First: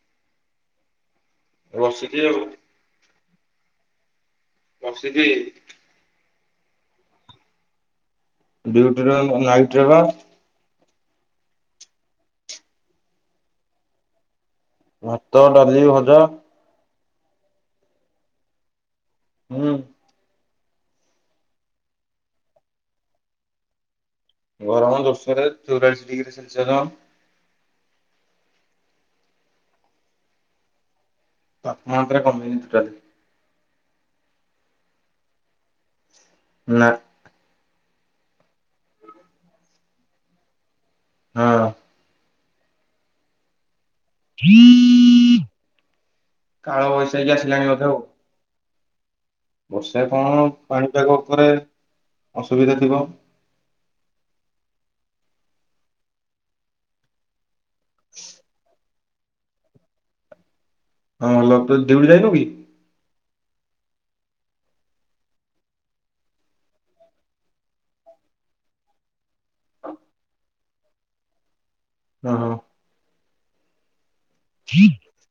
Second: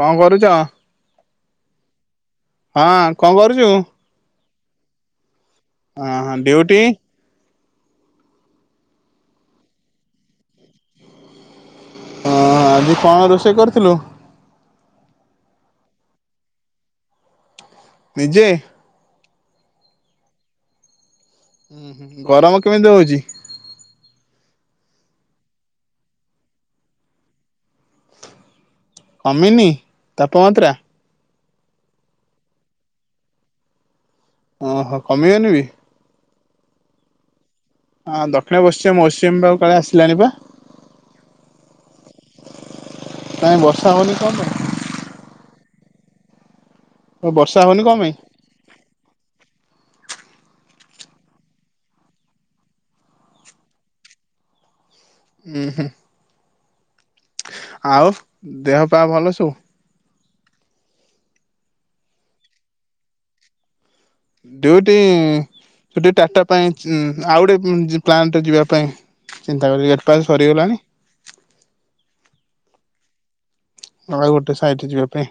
କଣ କରୁଚ? ବସିଚି ଆଉ। ହଁ କଣ କରୁଚୁ? ବସିଚି। ଆଁ ହଁ ଡିୟୁଟି ଡିୟୁଟିରେ ନାଇଟ ରେ ବା। ହଁ ଆଜି କଣ ରୋଷେଇ କରିଥିଲୁ? ଭାତ ଡାଲି ଭଜା। ନିଜେ ହୁଁ। ହୁଁ ହୁଁ ଗରମ କେମିତି ହଉଛି? ଗରମ ଜୋରଶରେ ଚଉରାଳିଶ ଡିଗ୍ରୀ ସେଲସିୟର। କମିନୀ ତାପମାତ୍ରା। ତାପମାତ୍ରା କମିନି ଟୋଟଲି। ଓହୋ କମିବନି ବି। ନା। ହଁ ଦକ୍ଷିଣ ପଶ୍ଚିମ ମୌସୁମୀ ବାୟୁ କାଳେ ଆସିଲାଣି ପା ହଁ। କାଇଁ ବର୍ଷା ହଉନି। [unintelligible] କାଳ ବୈସାକି ବର୍ଷା ଆସିଲାଣି ହଉନି ବୋଧେ କଣ ଆଉ। ପାଇଁ? ବର୍ଷା କଣ ପାଣିପାଗ ଉପରେ ଅସୁବିଧା ଥିବ। ହୁଁ ହୁଁ। ଆଉ ଦେହ ପା ଭଲ ସବୁ। ହଁ [unintelligible] ଡିୟୁଟି ଯାଇନୁ କି? ଡିୟୁଟି ସେଠି ଟାଟା ପାଇଁ ଆଉ ଗୋଟେ ପ୍ଲାଣ୍ଟ ଯିବା ପାଇଁ ଚିନ୍ତା କଲି ଗେଟ ଫାସ ସରିଗଲା। ଓ ହୋ। ଆଉ ଗୋଟେ ସାଇଟି ଯିବା ପାଇଁ।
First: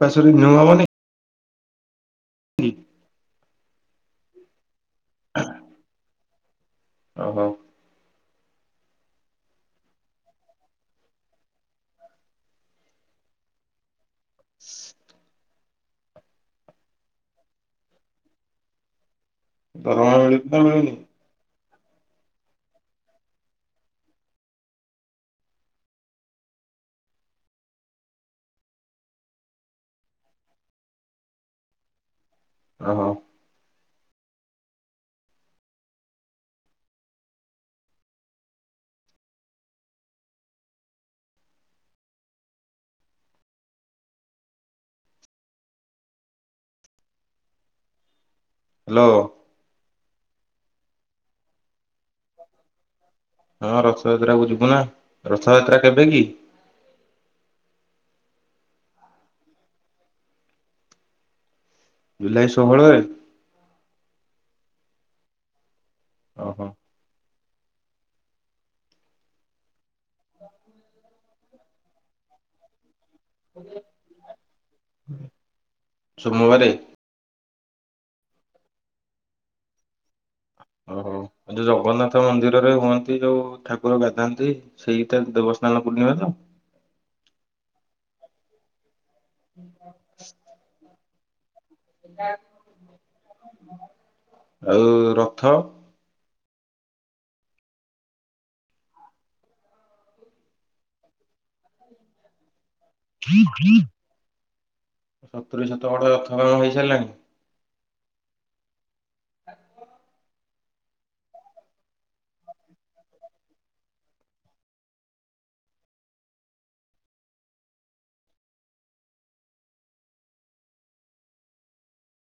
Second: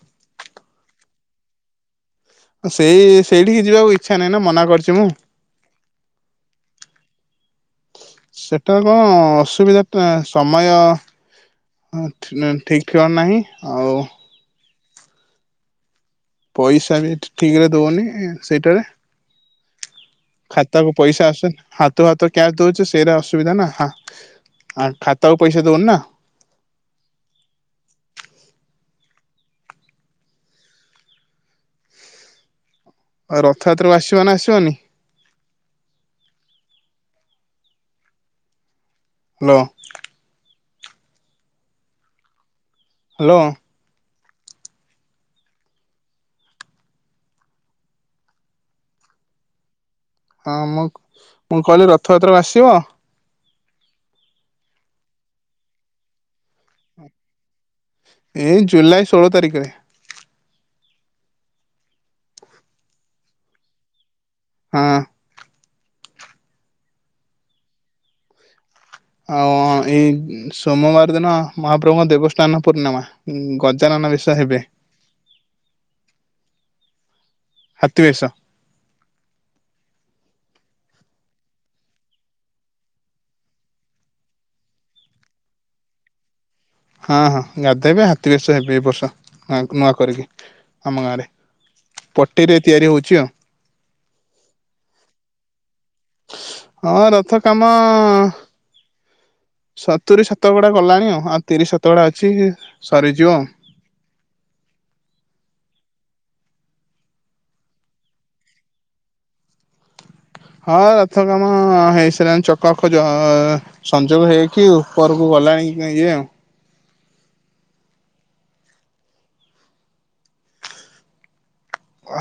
ଟରେିୁ ହବନି [unintelligible] କି ସେଇ ସେଇଠିକି ଯିବାକୁ ଇଚ୍ଛା ନାହିଁ ନା ମନା କରିଚି ମୁଁ। ହ [inaudible] ଓହୋ। ସେଟା କଣ ଅସୁବିଧା ସମୟ। ହଁ ଠିକ୍ ଠିକଣା ନାହିଁ ଆଉ ପଇସା ବି ଠିକରେ ଦଉନି ସେଇଟାରେ। ଦରମା ମିଳୁଛି ନା ମିଳୁନି ଖାତାକୁ ପଇସା ଆସୁନି ହା ତୋ ହାତକୁ କ୍ୟାସ ଦଉଚୁ ସେରା ଅସୁବିଧା ନା ହଁ ଆ ଖାତାକୁ ପଇସା ଦଉନି ନା। ଓହୋ। ରଥଯାତ୍ରକୁ ଆସିବ ନା ଆସିବନି। ହାଲୋ। ହାଲୋ। ହ୍ୟାଲୋ। ହଁ ମ ମୁଁ କହିଲି ରଥ ଯାତ୍ରା କୁ ଆସିବ। ହଁ ରଥଯାତ୍ରା କୁ ଯିବୁ ନା ରଥଯାତ୍ରା କେବେ କି? ଏଇ ଜୁଲାଇ ଷୋହଳ ତାରିଖରେ। ଜୁଲାଇ ଷୋହଳରେ। ହଁ। ଓହୋ। ଆଉ ଏଇ ସୋମବାର ଦିନ ମହାପ୍ରଭୁଙ୍କ ଦେବସ୍ନାନ ପୂର୍ଣ୍ଣିମା। ଉଁ ଗଜାନନ ବେଶ ହେବେ। ସୋମବାରେ। ହାତୀ ବେଶ। ଓହୋ ଆଉ ଯୋଉ ଜଗନ୍ନାଥ ମନ୍ଦିରରେ ହୁଅନ୍ତି ଯୋଉ ଠାକୁର ଗାଧାନ୍ତି। ସେଇଟା ଦେବସ୍ନାନ ପୂର୍ଣ୍ଣିମା ତ। ହଁ ହଁ ଗାଧୋଇବେ ହାତୀ ବେଶ ହେବେ ଏ ବର୍ଷ ନୂଆ କରିକି ଆମ ଗାଁରେ। ପଟିରେ ତିଆରି ହଉଛି ଆଉ। ଆଉ ରଥ। ହଁ ରଥ କାମ ସତୁରି ଶତକଡ଼ା ଗଲାଣି ଆଉ ତିରିଶ ସତକଡ଼ା ଅଛି। ସରିଯିବ ଆଉ ସତୁରି ଶତକଡ଼ା ରଥ କାମ ହୋଇ ସାରିଲାଣି। [inaudible] ହଁ ରଥ କାମ ହେଇସାଇଲାଣି ଚକ ଖଜ ସଂଯୋଗ ହେଇକି ଉପରକୁ ଗଲାଣି ଇଏ ଆଉ।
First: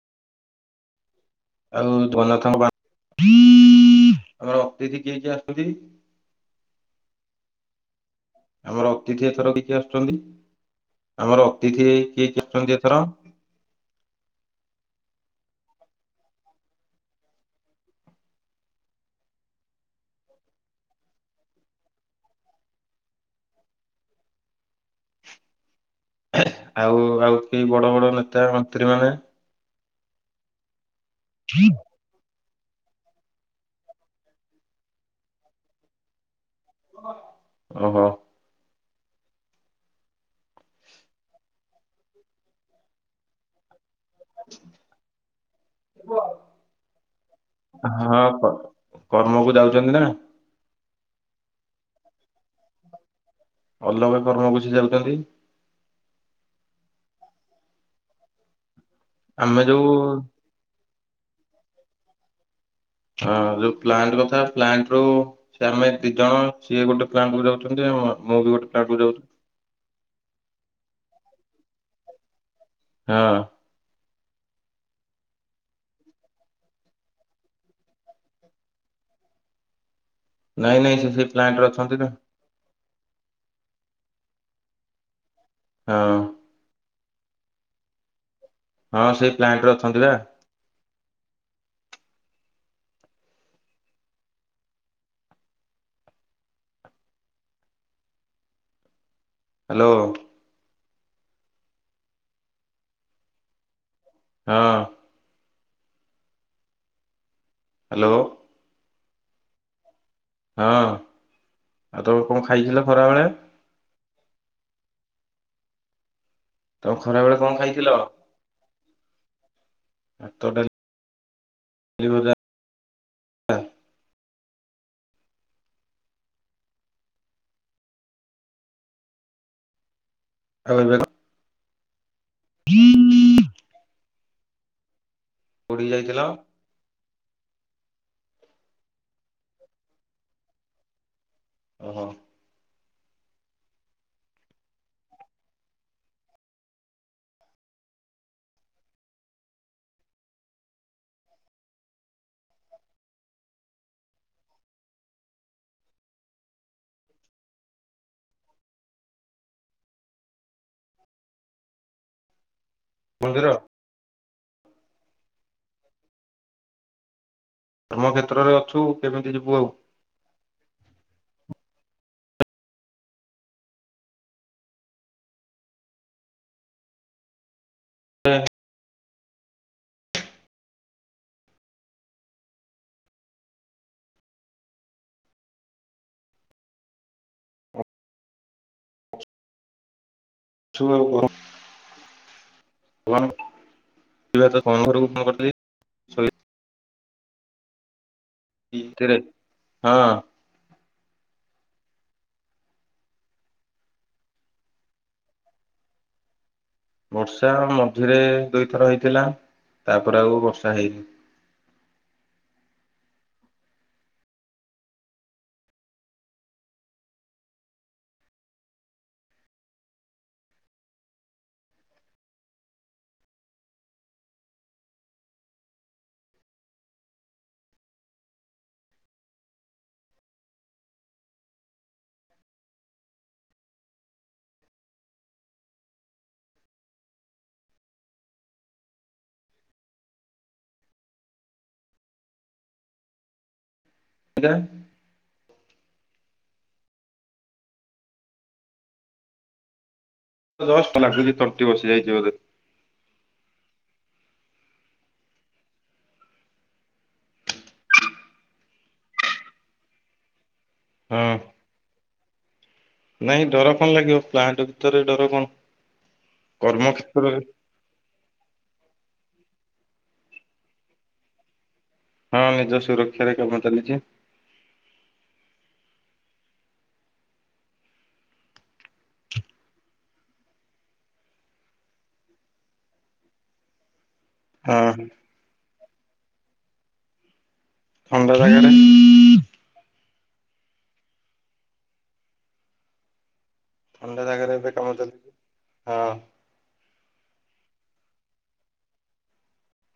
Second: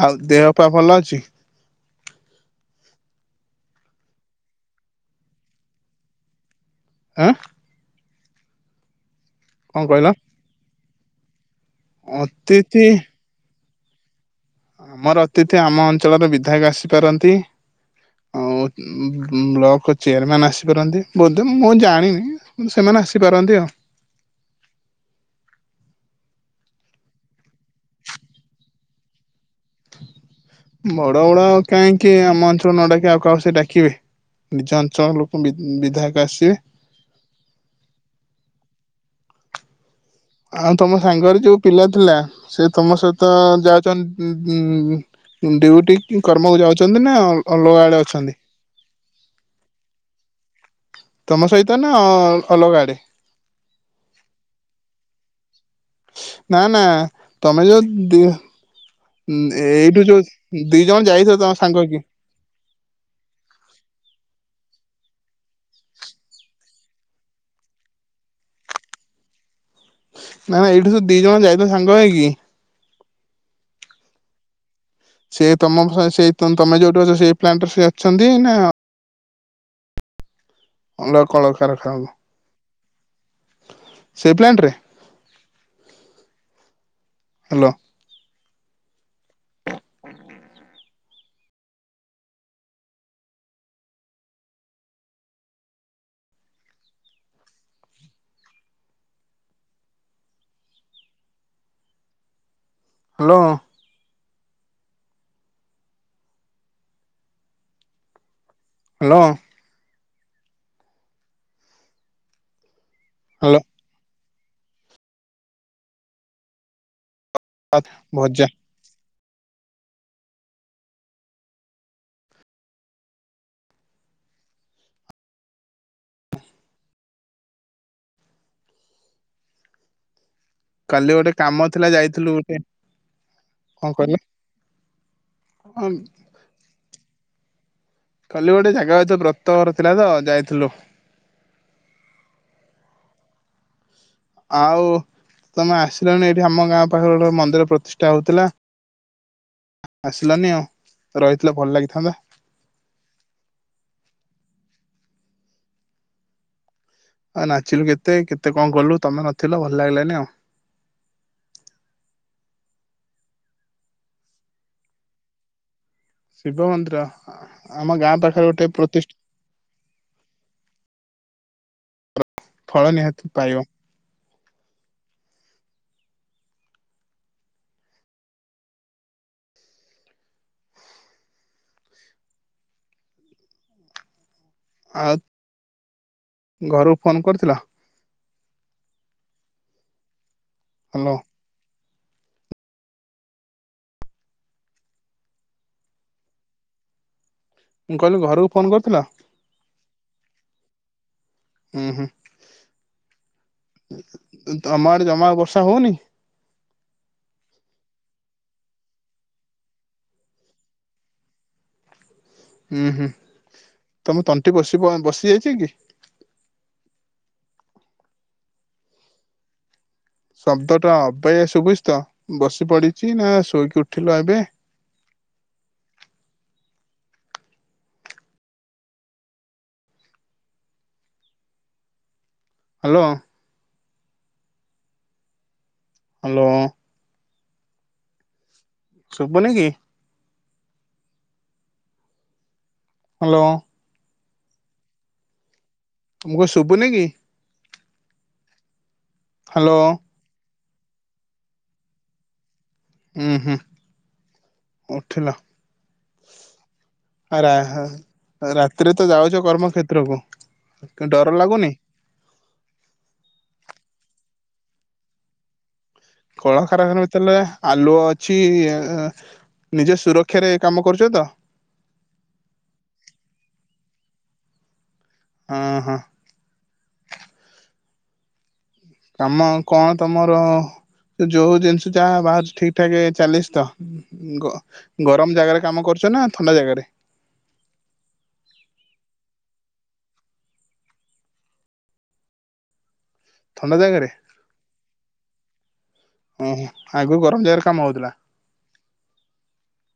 ଆଉ ଦେହ ପା ଭଲ ଅଛି। ଆଉ ଜଗନ୍ନାଥଙ୍କ ଆମର ଅତିଥି କିଏ କିଏ ଆସୁଛନ୍ତି [inaudible] ଉଁ। ଆମର ଅତିଥି ଏଥର କିଏ କିଏ କଣ କହିଲ ଆସୁଛନ୍ତି ଆମର ଅତିଥି କିଏ କିଏ ଆସୁଛନ୍ତି ଅତିଥି ଏଥର। ଆମର ଅତିଥି ଆମ ଅଞ୍ଚଳର ବିଧାୟକ ଆସିପାରନ୍ତି ଆଉ ବ୍ଲକ ଚେୟାରମ୍ୟାନ୍ ଆସିପାରନ୍ତି ବୋଧେ ମୁଁ ଜାଣିନି ସେମାନେ ଆସିପାରନ୍ତି ଆଉ। ଆଉ ଆଉ କେହି ବଡ ବଡ ନେତା ମନ୍ତ୍ରୀ ମାନେ ବଡ ବଡ ଆଉ କାଇଁ। କିଏ ଆମ ଅଞ୍ଚଳ ନ ଡାକି ଆଉ କାହାକୁ ସେ ଡାକିବେ ନିଜ ଅଞ୍ଚଳ ର ଲୋକ ବିଧାୟକ ଆସିବେ। ଓହୋ। ଆଉ ତମ ସାଙ୍ଗରେ ଯୋଉ ପିଲା ଥିଲା ସେ ତମ ସହିତ ଯାଉଛନ୍ତି। ଉଁ ଉଁ ଡିଉଟି କି କର୍ମ କୁ ଯାଉଛନ୍ତି ନା ଅଲଗା ଆଡ଼େ ହଁ ଅଛନ୍ତି। କ- କର୍ମକୁ ଯାଉଛନ୍ତି ନା। ତମ ସହିତ ନା ଅଲଗା ଆଡେ। ଅଲଗା କର୍ମକୁୁ ସେ ଯାଉଛନ୍ତି। ନା ନା ତମେ ଯୋଉ ଦି ହୁ ଏଇଠୁ ଯୋଉ ଦି ଜଣ ଯାଇଥିବ ସାଙ୍ଗ ହେଇକି। ହଁ ଯୋଉ ପ୍ଲାଣ୍ଟ କଥା ପ୍ଲାଣ୍ଟ ରୁ ସେ ଆମେ ଦି ଜଣ ସିଏ ଗୋଟେ ପ୍ଲାଣ୍ଟ କୁ ଯାଉଛନ୍ତି ମୁଁ ବି ଗୋଟେ ପ୍ଲାଣ୍ଟ କୁ ଯାଉଚି। ନା ନା ଏଇଠୁ ଯୋଉ ଦି ଜଣ ଯାଇଥିଲ ସାଙ୍ଗ ହେଇକି। ହଁ। ସେ ତମ ସେ ତମେ ଯୋଉଠୁ ଅଛ ସେଇ ପ୍ଲାଣ୍ଟରେ ସେ ଅଛନ୍ତି ନା ନାଇଁ ନାଇଁ ସେଇ ପ୍ଲାଣ୍ଟ ରେ ଅଛନ୍ତି ନା। ସେ ପ୍ଲାଣ୍ଟ ରେ। ହଁ। ହ୍ୟାଲୋ। ହଁ ସେଇ ପ୍ଲାଣ୍ଟ ରେ ଅଛନ୍ତି ବା। ହ୍ୟାଲୋ। ହ୍ୟାଲୋ। ହଁ। ହ୍ୟାଲୋ। ହ୍ୟାଲୋ। ହଁ ଆଉ ତମେ କଣ ଖାଇଥିଲ ଖରାବେଳେ? [unintelligible] ତମେ ଖରା ବେଳେ କଣ ଖାଇଥିଲ ଭଜା ଭାତ ଡାଲି। [unintelligible] ଆଉ ଏବେ କଣ? କାଲି ଗୋଟେ କାମ ଥିଲା ଯାଇଥିଲୁ ଗୋଟେ କଣ କହିଲ। କୋଇଠିକି ହଁ ଯାଇଥିଲ? କାଲି ଗୋଟେ ଜାଗା ଏ ତ ବ୍ରତ ଘର ଥିଲା ତ ଯାଇଥିଲୁ। ଓହୋ। ଆଉ ତମେ ଆସିଲଣି ଏଇଠି ଆମ ଗାଁ ପାଖରେ ଗୋ ମନ୍ଦିର ପ୍ରତିଷ୍ଠା ହଉଥିଲା। ଆସିଲାନି ଆଉ ରହିଥିଲେ ଭଲ ଲାଗିଥାନ୍ତା। ଆଉ ନାଚିଲୁ କେତେ କେତେ କଣ କଲୁ ତମେ ନଥିଲ ଭଲ ଲାଗିଲାନି ଆଉ। ମନ୍ଦିର ଶିବ ମନ୍ଦିର ଆମ କର୍ମ ଗାଁ ପାଖରେ କ୍ଷେତ୍ରରେ ଗୋଟେ ଅଛୁ ପ୍ରତିଷ୍ଠ କେମିତି ଯିବୁ ଆଉ। ଫଳ ନିହାତି ପାଇବ। [unintelligible] ଆଉ ଘରକୁ ଫୋନ୍ କରିଥିଲ? ଛୁ ହ୍ୟାଲୋ କଣ ଯ ତ ତମ ଘରକୁ କଣ [unintelligible] କରିଥିଲ। ମୁଁ କହିଲି ଘରକୁ ଫୋନ କରିଥିଲ? ରାତିରେ। ହଁ ଉ ହୁ। ତମ ଆଡେ ଜମା ବର୍ଷା ହଉନି। ବର୍ଷା ମଝିରେ ଦୁଇଥର ହେଇଥିଲା ତାପରେ ଆଉ ବର୍ଷା ହେଇନି। ହୁଁ ହୁଁ ତମେ ତଣ୍ଟି ବସି ବସି ଯାଇଛି କି? ଶବ୍ଦ ଟା ଅବେେଇ ଆ ଶୁ ବୁଝ ତ ବସି ପଡିଛି ନା ଶୋଇକି ଉଠିଲ ଏବେ। ହ୍ୟାଲୋ। ହ୍ୟାଲୋ। ଶୁବୁନି କି? ହ୍ୟାଲୋ। ଆଜ୍ଞା। ମୁଁ କ ଶୁଭୁନି କି? ହ୍ୟାଲୋ। ଜଷ୍ଟ ଲାଗୁଛି, ତଣ୍ଟି ବସି ଯାଇଛିି ବଧେ। ହୁଁ ହୁଁ, ଉଠିଲା। [unintelligible] ରାତିରେ ତ ଯାଉଛ, କର୍ମକ୍ଷେତ୍ରକୁ କି ଡର ଲାଗୁନି? ନାହିଁ, ଡର କଣ ଲାଗିବ? ପ୍ଲାଣ୍ଟ ଭିତରେ ଡର କଣ! କଳକାରାରଖାନା ଭିତର କର୍ମକ୍ଷେତ୍ରରେ ଆଲୁଅ ଅଛି, ନିଜ ସୁରକ୍ଷାରେ କାମ କରୁଛ ତ? ହଁ, ନିଜ ସୁରକ୍ଷାରେ କାମ ଚାଲିଛି। ହଁ ହଁ। କାମ କଣ ତମର? ଯୋଉ ଜିନିଷ ଯାହା ବାହାରୁଛି, ଠିକ୍ ଠାକ୍ ଚାଲିଛି ତ? ଗ ହଁ ଗରମ ଜାଗାରେ କାମ କରୁଛ ନା ଥଣ୍ଡା ଜାଗାରେ? ଥଣ୍ଡା ଜାଗାରେ। [inaudible] ଥଣ୍ଡା ଜାଗାରେ ଏବେ କାମ ଚାଲିଛି, ହଁ। ଓହୋ, ଆଗରୁ ଗରମ ଜାଗାରେ କାମ ହଉଥିଲା?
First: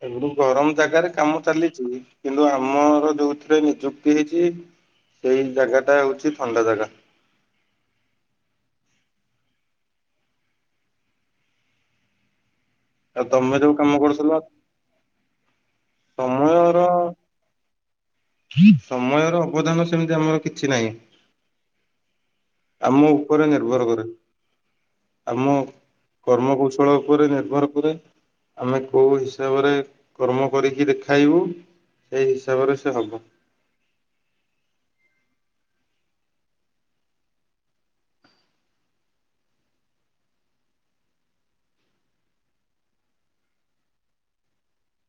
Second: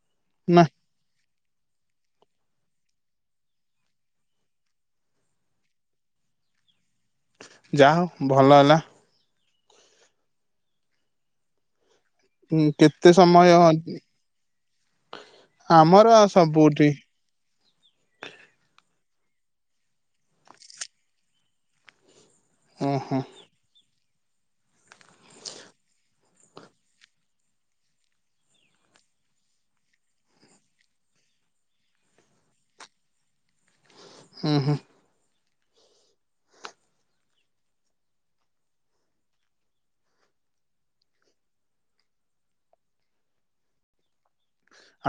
ଏବଟୁକୁ ନା ଗରମ ଜାଗାରେ କାମ ଚାଲିଚି। କିନ୍ତୁ ଆମର ଯୋଉଥିରେ ନିଯୁକ୍ତି ହେଇଚି ସେଇ ଜାଗାଟା ହଉଚି ଥଣ୍ଡା ଜାଗା। ଯାହା ହଉ ଭଲ ହେଲା। ହୁଁ କେତେ ଆଉ ସମୟ ତମେ ହଁ ଯୋଉ କାମ ଉଁ କରୁଥିଲ ଆମର ଆଉ ସମୟର ସବୁଠି। ସମୟର ଅବଦାନ ସେମିତି ଆମର କିଛି ନାହିଁ। ଆମ ଓହୋ ଉପରେ ନିର୍ଭର କରେ। ଆମ କର୍ମ କୌଶଳ ଉପରେ ନିର୍ଭର କରେ। ଆମେ କୋଉ ହିସାବରେ କର୍ମ କରିକି ଦେଖାଇବୁ ସେଇ ହିସାବରେ ସେ ହବ। ହୁଁ ହୁଁ।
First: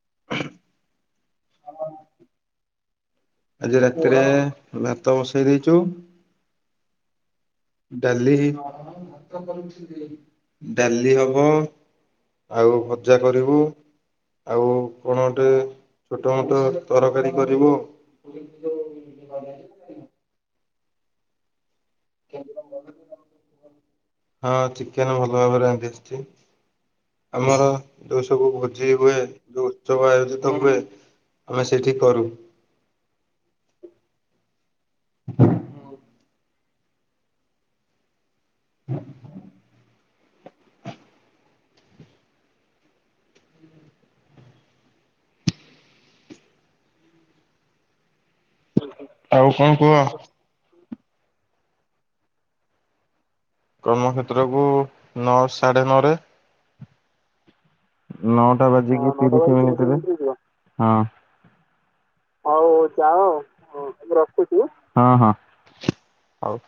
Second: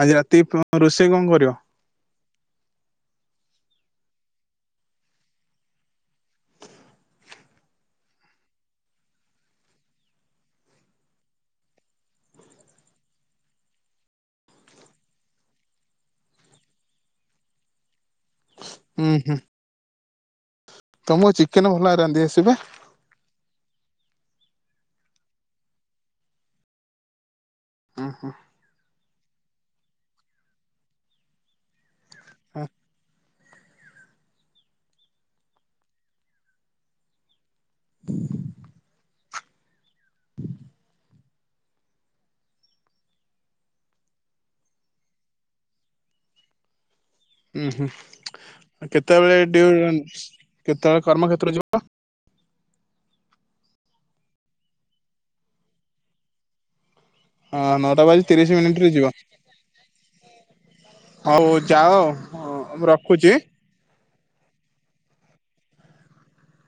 ଆଜି ରାତି କି କଣ ରୋଷେଇ କଣ କରିବ? ଆଜି ରାତିରେ ଭାତ ବସେଇ ଦେଇଚୁ। ଡାଲି ହେଇନି ହବ [unintelligible] ଡାଲି ହବ। ଆଉ ଭଜା କରିବୁ। ଆଉ କଣ ଗୋଟେ ଛୋଟ ମୋଟ ତରକାରୀ କରିବୁ। ହୁଁ ହୁଁ। ତମୁକୁ ଚିକେନ ଭଲ ଭାବେରେ ରାନ୍ଧି ଆସେ ବା? ହଁ ଚିକେନ ଭଲ ଭାବେରେ ରାନ୍ଧି ଆସଚି ଆମର ଉଁ ଯୋଉ ହୁଁ ସବୁ ଭୋଜି ହୁଏ ଯୋଉ ଉତ୍ସବ ଆୟୋଜିତ ହୁଏ ଆମେ ସେଇଠି କରୁ। ହଁ। [inaudible] [inaudible] [inaudible] ଉଁ ହୁଁ କେତେବେଳେ ଆଉ ଡିଉ କଣ ଉଁ କୁହ କେତେବେଳେ କର୍ମକ୍ଷେତ୍ର ଯିବ? କର୍ମକ୍ଷେତ୍ରକୁୁ ନଅ ସାଢେ ନଅ ରେ। ହଁ ନଅ ନଅ ଟା ବାଜିକି ତିରିଶି ମିନିଟରେ। ହଁ ହଉ ଯାଅ ମୁଁ ରଖୁଚି। ହଁ ହଁ ହଉ।